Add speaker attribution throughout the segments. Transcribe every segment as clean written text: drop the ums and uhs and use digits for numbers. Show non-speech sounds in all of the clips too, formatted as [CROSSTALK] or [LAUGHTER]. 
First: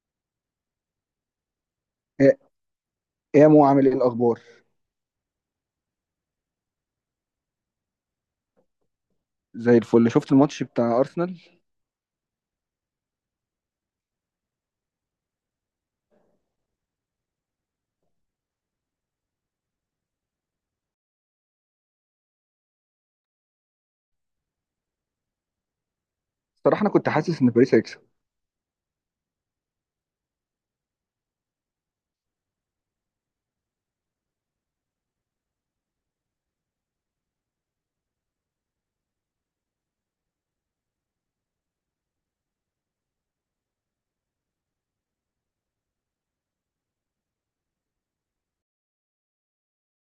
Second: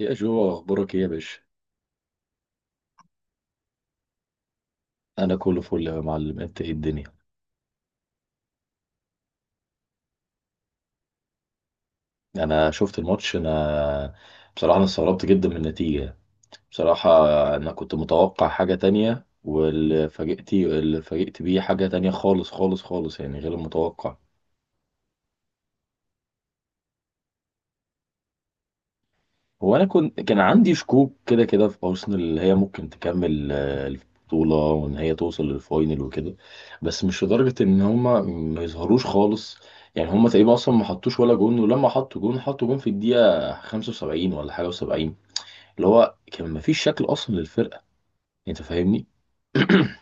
Speaker 1: يا جو، اخبارك ايه يا باشا؟
Speaker 2: إيه. إيه يا مو، عامل ايه الاخبار؟
Speaker 1: انا كله فل يا معلم، انت ايه الدنيا؟
Speaker 2: زي الفل. شفت الماتش بتاع ارسنال؟
Speaker 1: انا شفت الماتش. انا بصراحه انا استغربت جدا من النتيجه بصراحه. انا كنت متوقع حاجه تانية، واللي فاجئت بيه حاجه تانية خالص خالص خالص، يعني غير المتوقع.
Speaker 2: صراحه انا كنت حاسس ان باريس هيكسب.
Speaker 1: هو انا كان عندي شكوك كده كده في ارسنال، اللي هي ممكن تكمل البطوله وان هي توصل للفاينل وكده. بس مش لدرجه ان هما ما يظهروش خالص. يعني هما تقريبا اصلا ما حطوش ولا جون، ولما حطوا جون حطوا جون في الدقيقه 75 ولا حاجه و70. اللي هو كان ما فيش شكل اصلا للفرقه. انت فاهمني؟ [CLEARS THROAT]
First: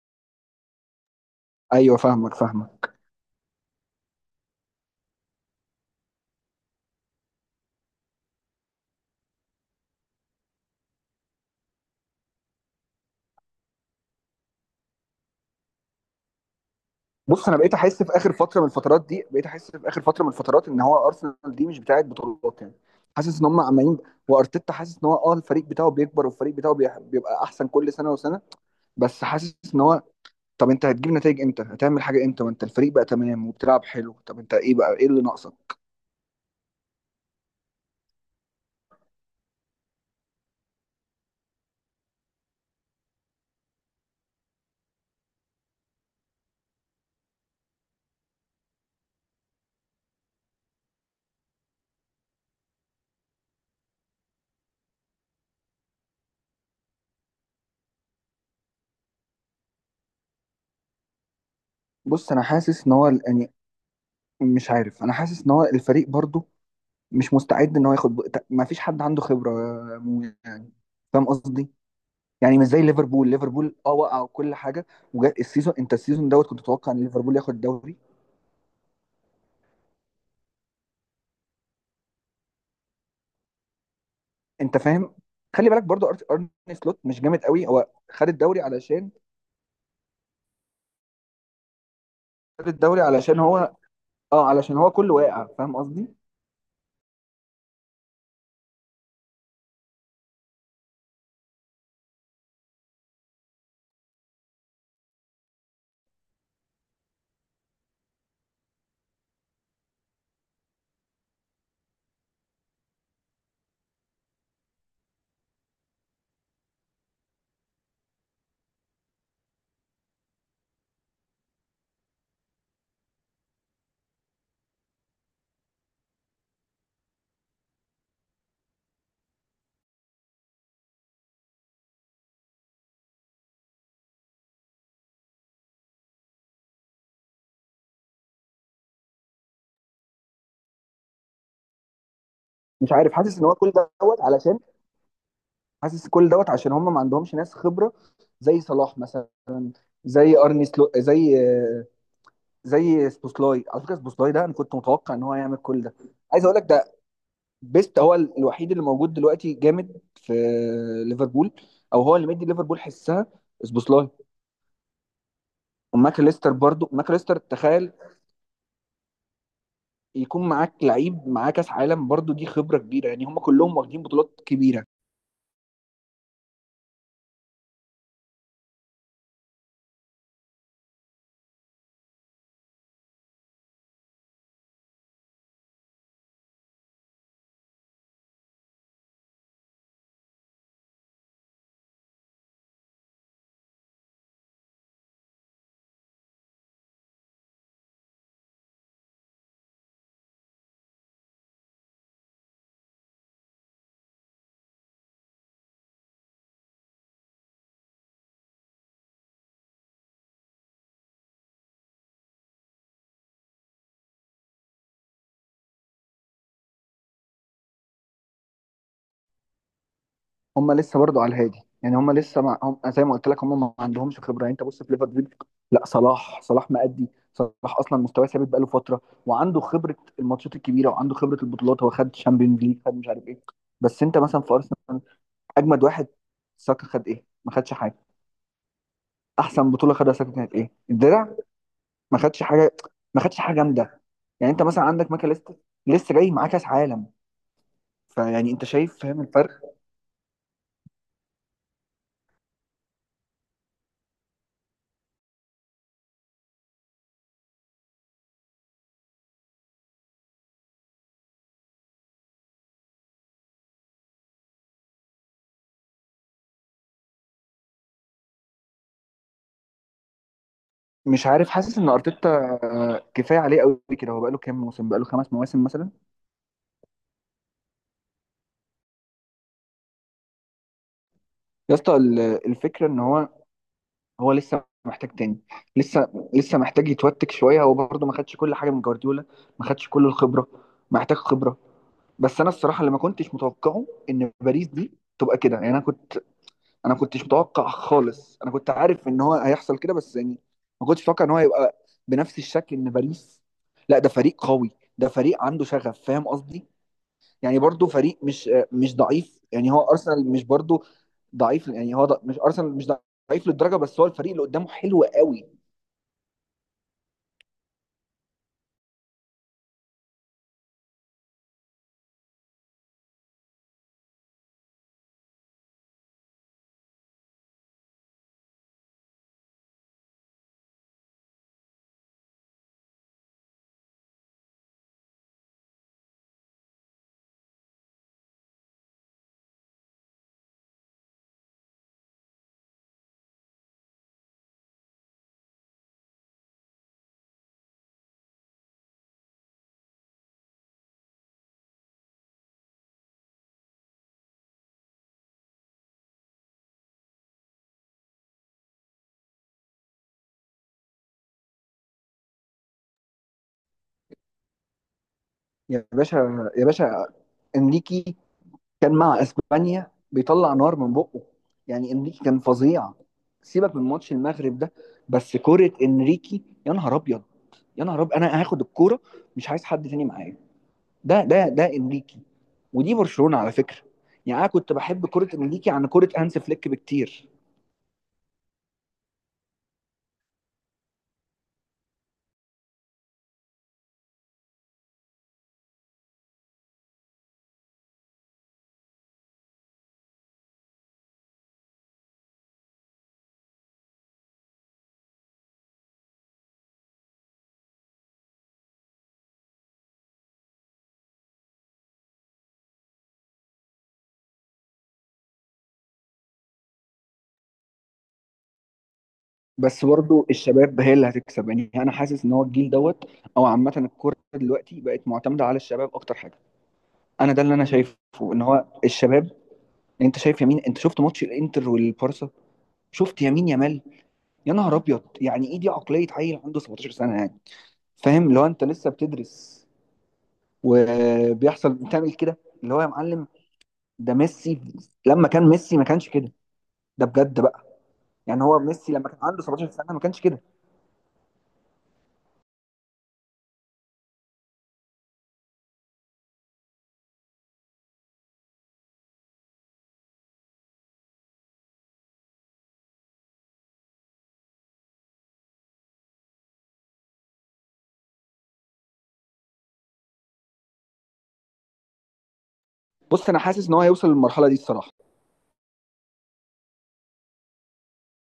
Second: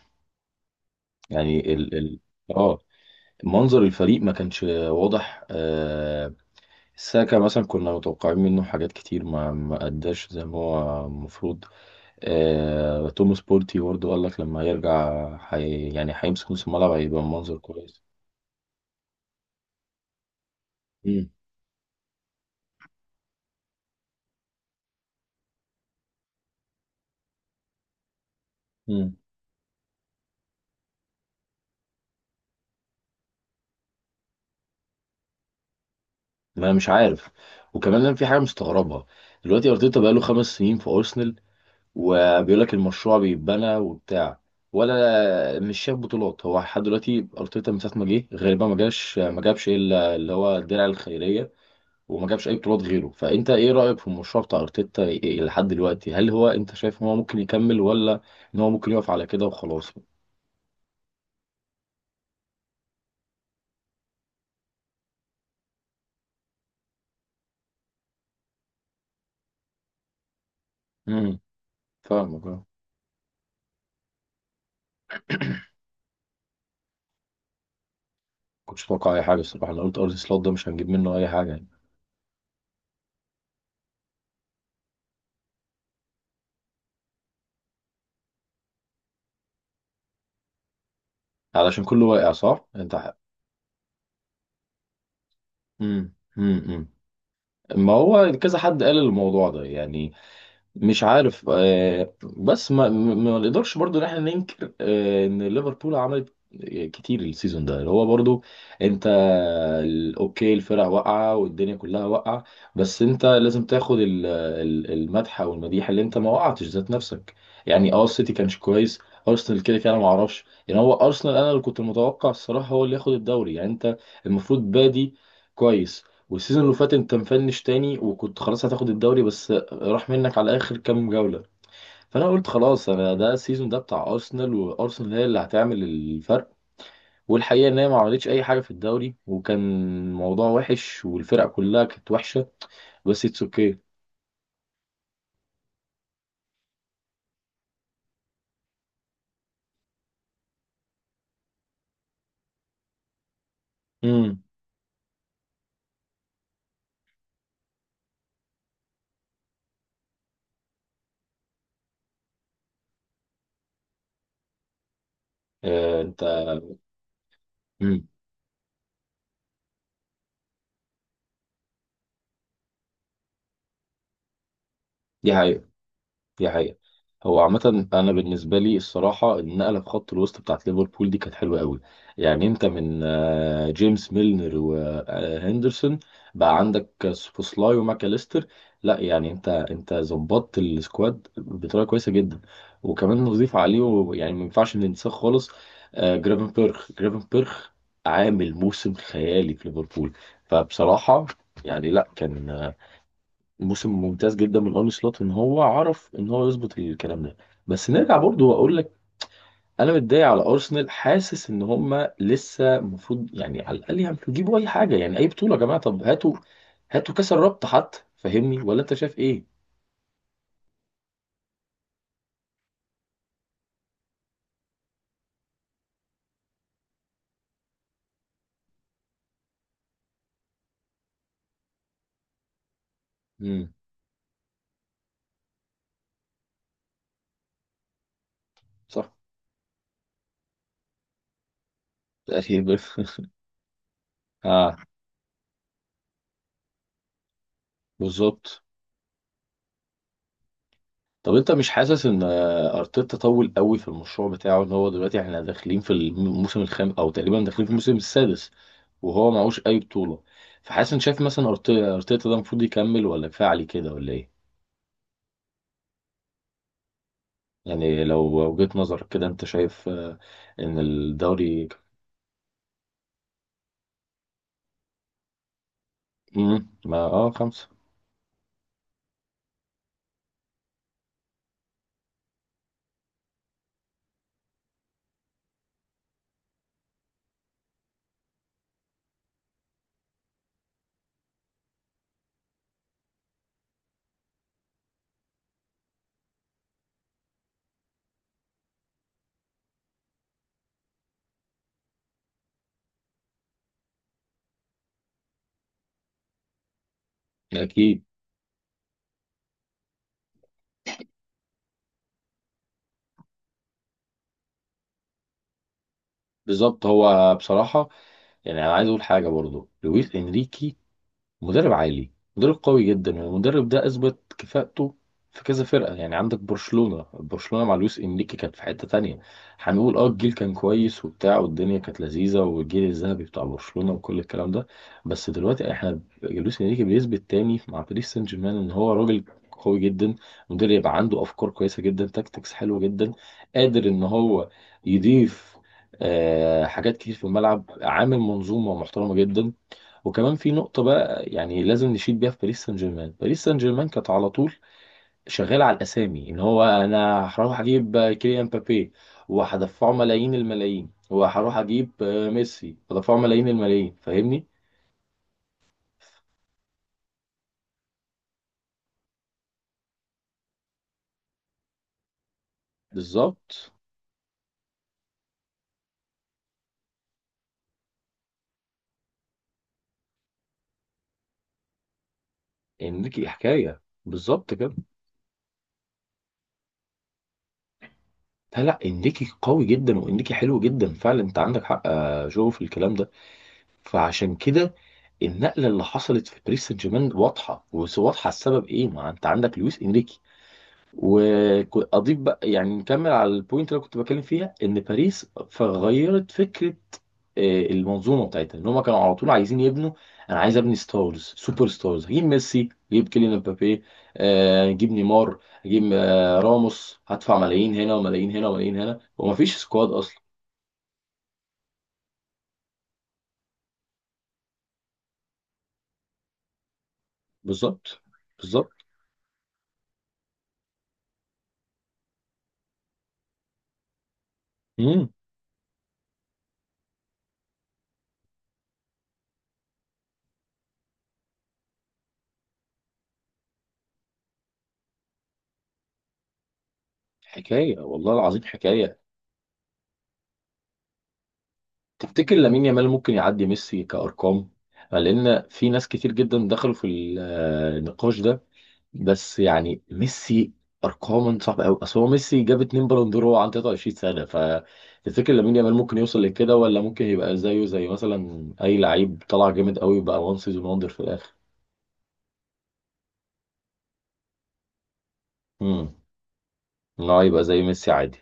Speaker 1: يعني ال
Speaker 2: ايوه،
Speaker 1: ال
Speaker 2: فاهمك
Speaker 1: اه
Speaker 2: فاهمك.
Speaker 1: منظر الفريق ما كانش واضح. ساكا مثلا كنا متوقعين منه حاجات كتير، ما اداش زي ما هو المفروض. توماس بورتي برضه قال لك لما يرجع يعني هيمسك نص الملعب هيبقى
Speaker 2: بص، انا
Speaker 1: منظر كويس.
Speaker 2: بقيت احس في اخر فتره من الفترات ان هو
Speaker 1: امم.
Speaker 2: ارسنال دي مش بتاعه بطولات يعني. حاسس ان هم عمالين، وارتيتا حاسس ان هو الفريق بتاعه بيكبر، والفريق بتاعه بيبقى احسن كل سنه وسنه.
Speaker 1: امم.
Speaker 2: بس حاسس ان هو، طب انت هتجيب نتائج امتى؟ هتعمل حاجه امتى وانت الفريق بقى تمام وبتلعب حلو؟ طب انت ايه بقى، ايه اللي ناقصك؟
Speaker 1: ما انا مش عارف. وكمان انا في حاجه مستغربها. دلوقتي ارتيتا بقاله 5 سنين في ارسنال، وبيقول لك المشروع بيتبنى وبتاع، ولا مش شاف بطولات هو لحد دلوقتي. ارتيتا من ساعه ما جه غالبا ما جاش ما جابش الا اللي هو الدرع الخيريه، وما جابش اي بطولات غيره. فانت ايه رايك في المشروع بتاع ارتيتا إيه لحد دلوقتي؟ هل هو انت شايف ان هو ممكن يكمل، ولا ان هو ممكن يقف على كده وخلاص؟
Speaker 2: بص، انا حاسس ان هو يعني مش عارف. انا حاسس ان هو الفريق برضه مش مستعد ان هو ياخد، ما فيش حد عنده خبره يا مو يعني. فاهم
Speaker 1: امم.
Speaker 2: قصدي؟
Speaker 1: فاهمك
Speaker 2: يعني
Speaker 1: اه.
Speaker 2: مش زي ليفربول. ليفربول وقع وكل حاجه، وجاء السيزون. انت السيزون دوت كنت تتوقع ان ليفربول ياخد الدوري.
Speaker 1: كنتش اتوقع اي حاجه الصراحه، انا قلت ارضي سلوت ده مش هنجيب منه اي حاجه يعني.
Speaker 2: انت فاهم. خلي بالك برضو، ارني سلوت مش جامد قوي. هو خد الدوري علشان،
Speaker 1: علشان كله واقع، صح
Speaker 2: خد الدوري
Speaker 1: انت؟
Speaker 2: علشان هو اه علشان هو كله واقع. فاهم
Speaker 1: امم.
Speaker 2: قصدي؟
Speaker 1: امم. ما هو كذا حد قال الموضوع ده يعني. مش عارف. بس ما نقدرش برضو ان احنا ننكر ان ليفربول عملت كتير السيزون ده اللي هو برضو. انت اوكي، الفرق واقعه والدنيا كلها واقعه. بس انت لازم تاخد المدح او المديح اللي انت ما وقعتش ذات نفسك. يعني السيتي كانش كويس. ارسنال كده كده انا ما اعرفش يعني، هو ارسنال انا اللي كنت متوقع الصراحه هو اللي ياخد الدوري يعني انت. المفروض بادي كويس. والسيزون اللي فات انت مفنش تاني، وكنت خلاص هتاخد الدوري بس راح منك على اخر كام جوله. فانا قلت خلاص، انا ده السيزون ده بتاع ارسنال، وارسنال هي اللي هتعمل الفرق. والحقيقه ان هي ما عملتش اي حاجه في الدوري، وكان الموضوع وحش والفرق كلها كانت وحشه.
Speaker 2: مش عارف،
Speaker 1: بس
Speaker 2: حاسس
Speaker 1: اتس
Speaker 2: ان هو كل
Speaker 1: اوكي.
Speaker 2: دوت علشان، حاسس كل دوت عشان هم ما عندهمش ناس خبره. زي صلاح مثلا، زي ارني سلوت، زي سبوسلاي. على فكره سبوسلاي
Speaker 1: امم.
Speaker 2: ده انا كنت متوقع ان هو هيعمل كل ده. عايز اقول لك ده. بيست هو الوحيد اللي موجود دلوقتي جامد في ليفربول، او هو اللي مدي ليفربول حسها، سبوسلاي.
Speaker 1: آه، انت.
Speaker 2: وماكاليستر، برضو ماكاليستر تخيل
Speaker 1: امم.
Speaker 2: يكون معاك لعيب معاه كاس عالم. برضو دي خبره كبيره يعني، هم كلهم واخدين بطولات كبيره.
Speaker 1: دي حقيقة، دي حقيقة. هو عامة أنا بالنسبة لي الصراحة النقلة في خط الوسط بتاعت ليفربول دي كانت حلوة قوي. يعني أنت من جيمس ميلنر وهندرسون بقى عندك سوبوسلاي وماكاليستر. لا يعني أنت ظبطت السكواد بطريقة كويسة جدا. وكمان نضيف عليه، يعني ما ينفعش ننساه خالص، جرافن بيرخ. جرافن بيرخ عامل موسم خيالي في ليفربول. فبصراحة يعني لا، كان موسم ممتاز جدا من ارني سلوت ان هو عرف ان هو يظبط الكلام ده. بس نرجع برضو واقول لك، انا متضايق على ارسنال، حاسس ان هم لسه المفروض يعني على الاقل يعني تجيبوا اي حاجه، يعني اي بطوله يا جماعه، طب هاتوا هاتوا كاس الرابطه حتى. فاهمني؟ ولا انت شايف ايه؟
Speaker 2: هم لسه برضو على الهادي يعني، هم زي ما قلت لك هم ما عندهمش خبره يعني. انت بص في ليفربول، لا صلاح. صلاح مأدي، صلاح اصلا مستواه ثابت بقاله فتره، وعنده خبره الماتشات الكبيره، وعنده خبره البطولات. هو خد تشامبيونز ليج، خد مش عارف ايه.
Speaker 1: امم.
Speaker 2: بس انت مثلا في ارسنال، اجمد واحد ساكا خد ايه؟ ما خدش حاجه.
Speaker 1: صح.
Speaker 2: احسن بطوله خدها ساكا كانت ايه؟ الدرع. ما خدش حاجه.
Speaker 1: تقريبا.
Speaker 2: ما
Speaker 1: [LAUGHS]
Speaker 2: خدش حاجه جامده. يعني انت
Speaker 1: اه.
Speaker 2: مثلا عندك ماكا، لسه جاي معاه كاس عالم. فيعني
Speaker 1: بالظبط.
Speaker 2: انت شايف، فاهم الفرق؟
Speaker 1: طب انت مش حاسس ان ارتيتا طول قوي في المشروع بتاعه، ان هو دلوقتي احنا داخلين في الموسم الخامس او تقريبا داخلين في الموسم السادس وهو معهوش اي بطولة؟ فحاسس ان شايف مثلا ارتيتا ده المفروض يكمل ولا كفاية عليه كده ولا ايه؟ يعني لو وجهة نظرك كده انت شايف ان
Speaker 2: مش عارف،
Speaker 1: الدوري...
Speaker 2: حاسس ان ارتيتا كفايه عليه قوي كده. هو بقاله كام موسم؟ بقاله 5 مواسم مثلا.
Speaker 1: مم، ما خمسة.
Speaker 2: يا اسطى، الفكره ان هو لسه محتاج تاني. لسه لسه محتاج يتوتك شويه. هو برضه ما خدش كل حاجه من جوارديولا، ما خدش كل الخبره. محتاج خبره. بس انا الصراحه اللي ما كنتش متوقعه ان باريس دي تبقى كده يعني. انا كنتش متوقع خالص. انا كنت عارف ان هو هيحصل كده بس يعني، ما كنتش متوقع ان هو يبقى بنفس الشكل. ان باريس، لا ده فريق قوي. ده فريق عنده شغف. فاهم قصدي؟ يعني برضو
Speaker 1: اكيد.
Speaker 2: فريق مش مش ضعيف يعني. هو ارسنال مش برضو ضعيف يعني. هو مش، ارسنال مش ضعيف للدرجه، بس هو الفريق اللي قدامه حلو قوي.
Speaker 1: بالظبط. هو بصراحة يعني، انا عايز اقول حاجة برضو، لويس انريكي مدرب عالي. مدرب قوي جدا، والمدرب ده اثبت كفاءته في كذا فرقه. يعني عندك برشلونه. برشلونه مع لويس انريكي كانت في حته تانية. هنقول الجيل كان كويس وبتاع والدنيا كانت لذيذه، والجيل الذهبي بتاع برشلونه وكل الكلام ده. بس دلوقتي احنا، لويس انريكي بيثبت تاني مع باريس سان جيرمان ان هو راجل قوي جدا، مدرب يبقى عنده افكار كويسه جدا، تاكتكس حلوه جدا، قادر ان هو يضيف حاجات كتير في الملعب، عامل منظومه محترمه جدا. وكمان في نقطة بقى، يعني لازم نشيد بيها في باريس سان جيرمان، باريس سان جيرمان كانت على طول شغالة على الأسامي، إن هو أنا هروح أجيب كيليان مبابي وهدفعه ملايين الملايين، وهروح أجيب ميسي هدفعه ملايين الملايين، فاهمني؟
Speaker 2: يا باشا. يا باشا، انريكي كان مع اسبانيا بيطلع نار من بقه. يعني انريكي كان فظيع.
Speaker 1: بالظبط،
Speaker 2: سيبك من ماتش المغرب ده. بس كرة انريكي، يا نهار ابيض. يا نهار ابيض، انا هاخد الكوره، مش عايز حد تاني معايا. ده انريكي. ودي
Speaker 1: إنريكي
Speaker 2: برشلونة على فكرة.
Speaker 1: حكاية،
Speaker 2: يعني انا
Speaker 1: بالظبط
Speaker 2: كنت
Speaker 1: كده.
Speaker 2: بحب كرة انريكي عن كرة هانس فليك بكتير.
Speaker 1: لا لا، إنريكي قوي جدا وإنريكي حلو جدا فعلا، أنت عندك حق يا جو في الكلام ده. فعشان كده النقلة اللي حصلت في باريس سان جيرمان واضحة، وواضحة. السبب إيه؟ ما أنت عندك لويس إنريكي. واضيف بقى يعني، نكمل على البوينت اللي أنا كنت بتكلم فيها، ان باريس فغيرت فكره المنظومه بتاعتها، ان هم كانوا على طول عايزين يبنوا. انا عايز ابني ستارز، سوبر ستارز، هجيب ميسي هجيب كيليان مبابي، هجيب نيمار، هجيب راموس، هدفع ملايين هنا وملايين هنا وملايين هنا ومفيش
Speaker 2: بس
Speaker 1: سكواد اصلا.
Speaker 2: برضو الشباب هي اللي هتكسب يعني. انا حاسس ان هو الجيل دوت، او عامه الكوره دلوقتي بقت معتمده على الشباب اكتر حاجه. انا ده اللي انا شايفه،
Speaker 1: بالظبط.
Speaker 2: ان هو
Speaker 1: بالظبط.
Speaker 2: الشباب. انت شايف يمين؟ انت شفت ماتش الانتر والبارسا؟ شفت يمين يامال؟ يا نهار ابيض!
Speaker 1: امم.
Speaker 2: يعني ايه دي، عقليه عيل عنده 17 سنه يعني. فاهم؟ لو انت لسه بتدرس وبيحصل بتعمل كده، اللي هو يا معلم، ده ميسي! لما كان ميسي ما كانش كده. ده بجد بقى.
Speaker 1: حكايه والله العظيم
Speaker 2: يعني هو ميسي
Speaker 1: حكايه.
Speaker 2: لما كان عنده 17 سنه ما كانش كده.
Speaker 1: تفتكر لامين يامال ممكن يعدي ميسي كارقام؟ لان في ناس كتير جدا دخلوا في النقاش ده. بس يعني ميسي ارقام صعبه قوي، اصل هو ميسي جاب اتنين بالون دور وهو عنده 23 سنه. فتفتكر لامين يامال ممكن يوصل لكده، ولا ممكن يبقى زيه زي مثلا اي لعيب طلع جامد قوي بقى وان سيزون وندر في الاخر؟
Speaker 2: بص انا حاسس ان هو هيوصل للمرحله دي الصراحه.
Speaker 1: امم. ان هو يبقى زي ميسي عادي.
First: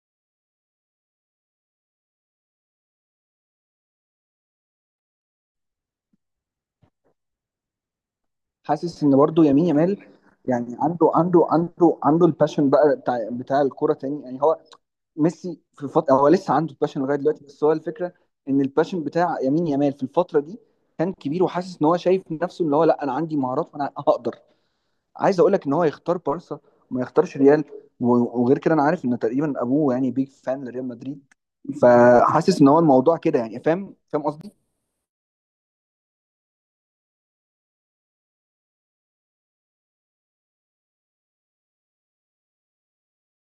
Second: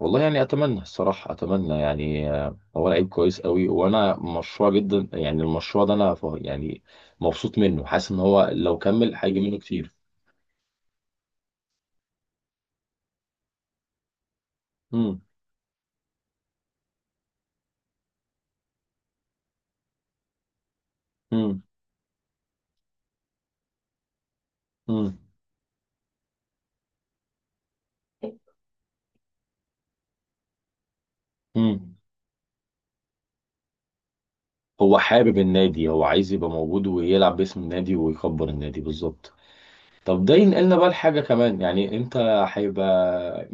Speaker 1: والله يعني اتمنى الصراحه، اتمنى يعني هو لعيب كويس قوي، وانا مشروع جدا يعني المشروع ده انا يعني مبسوط منه، حاسس ان هو لو
Speaker 2: حاسس
Speaker 1: كمل
Speaker 2: ان
Speaker 1: هيجي
Speaker 2: برضه
Speaker 1: منه
Speaker 2: يمين
Speaker 1: كتير.
Speaker 2: يامال، يعني عنده الباشن بقى بتاع الكوره تاني يعني. هو
Speaker 1: امم.
Speaker 2: ميسي في الفتره هو لسه عنده الباشن لغايه دلوقتي، بس هو الفكره ان الباشن بتاع يمين يامال في الفتره دي كان كبير.
Speaker 1: امم.
Speaker 2: وحاسس ان هو شايف نفسه اللي هو، لا انا عندي مهارات وانا هقدر. عايز اقول لك ان هو يختار بارسا وما يختارش ريال. وغير كده، انا عارف ان تقريبا ابوه يعني بيج فان لريال مدريد.
Speaker 1: امم.
Speaker 2: فحاسس ان هو الموضوع كده يعني. فاهم قصدي؟
Speaker 1: هو حابب النادي، هو عايز يبقى موجود ويلعب باسم النادي ويكبر النادي. بالظبط. طب ده ينقلنا بقى لحاجة كمان يعني، انت هيبقى،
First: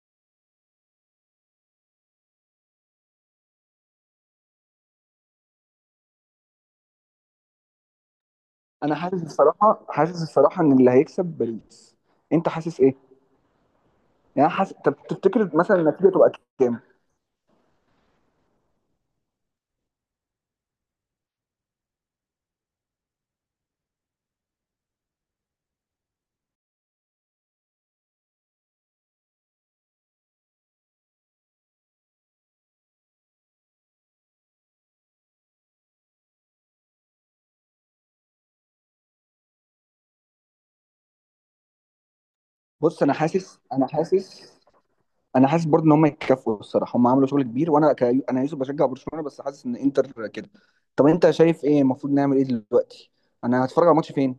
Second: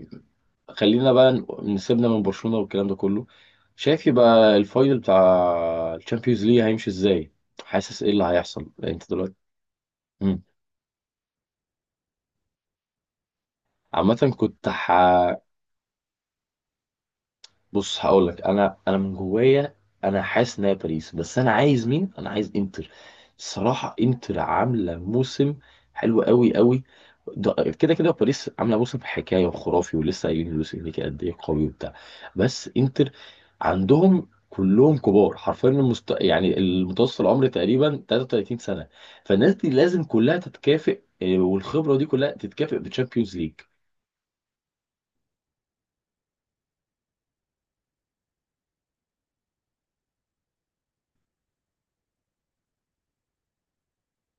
Speaker 1: خلينا بقى نسيبنا من برشلونة والكلام ده كله. شايف يبقى الفاينل بتاع الشامبيونز ليج هيمشي ازاي؟ حاسس ايه اللي هيحصل
Speaker 2: انا
Speaker 1: انت
Speaker 2: حاسس
Speaker 1: دلوقتي؟
Speaker 2: الصراحه،
Speaker 1: مم.
Speaker 2: ان اللي هيكسب باريس. انت حاسس ايه؟
Speaker 1: عامة
Speaker 2: يعني أنا
Speaker 1: كنت
Speaker 2: حاسس، طب تفتكر مثلا النتيجه تبقى كام؟
Speaker 1: بص هقول لك، انا من جوايا. انا حاسس ان هي باريس، بس انا عايز مين؟ انا عايز انتر. الصراحه انتر عامله موسم حلو قوي قوي. كده كده باريس عامله موسم حكايه وخرافي، ولسه قايلين لويس انريكي قد ايه قوي وبتاع، بس انتر عندهم كلهم كبار حرفيا، يعني المتوسط العمر تقريبا 33 سنه. فالناس دي لازم كلها تتكافئ، والخبره دي كلها تتكافئ
Speaker 2: بص،
Speaker 1: بالتشامبيونز ليج.
Speaker 2: انا حاسس برضه ان هم يتكافئوا الصراحه. هم عملوا شغل كبير، وانا ك... انا يوسف بشجع برشلونه، بس حاسس ان انتر كده. طب انت شايف ايه المفروض نعمل ايه دلوقتي؟ انا هتفرج على الماتش فين؟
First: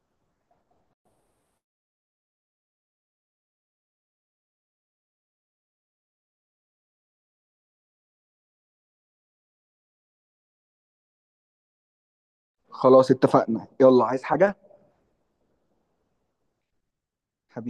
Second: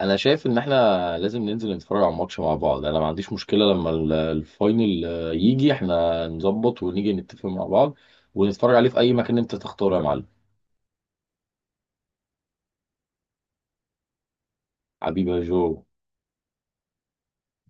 Speaker 1: انا شايف ان احنا لازم ننزل نتفرج على الماتش مع بعض، انا ما عنديش مشكله. لما الفاينل يجي احنا نظبط ونيجي نتفق مع بعض ونتفرج عليه في اي مكان انت تختاره يا معلم.
Speaker 2: خلاص اتفقنا، يلا. عايز حاجه؟
Speaker 1: حبيبي يا جو.
Speaker 2: حبيبي.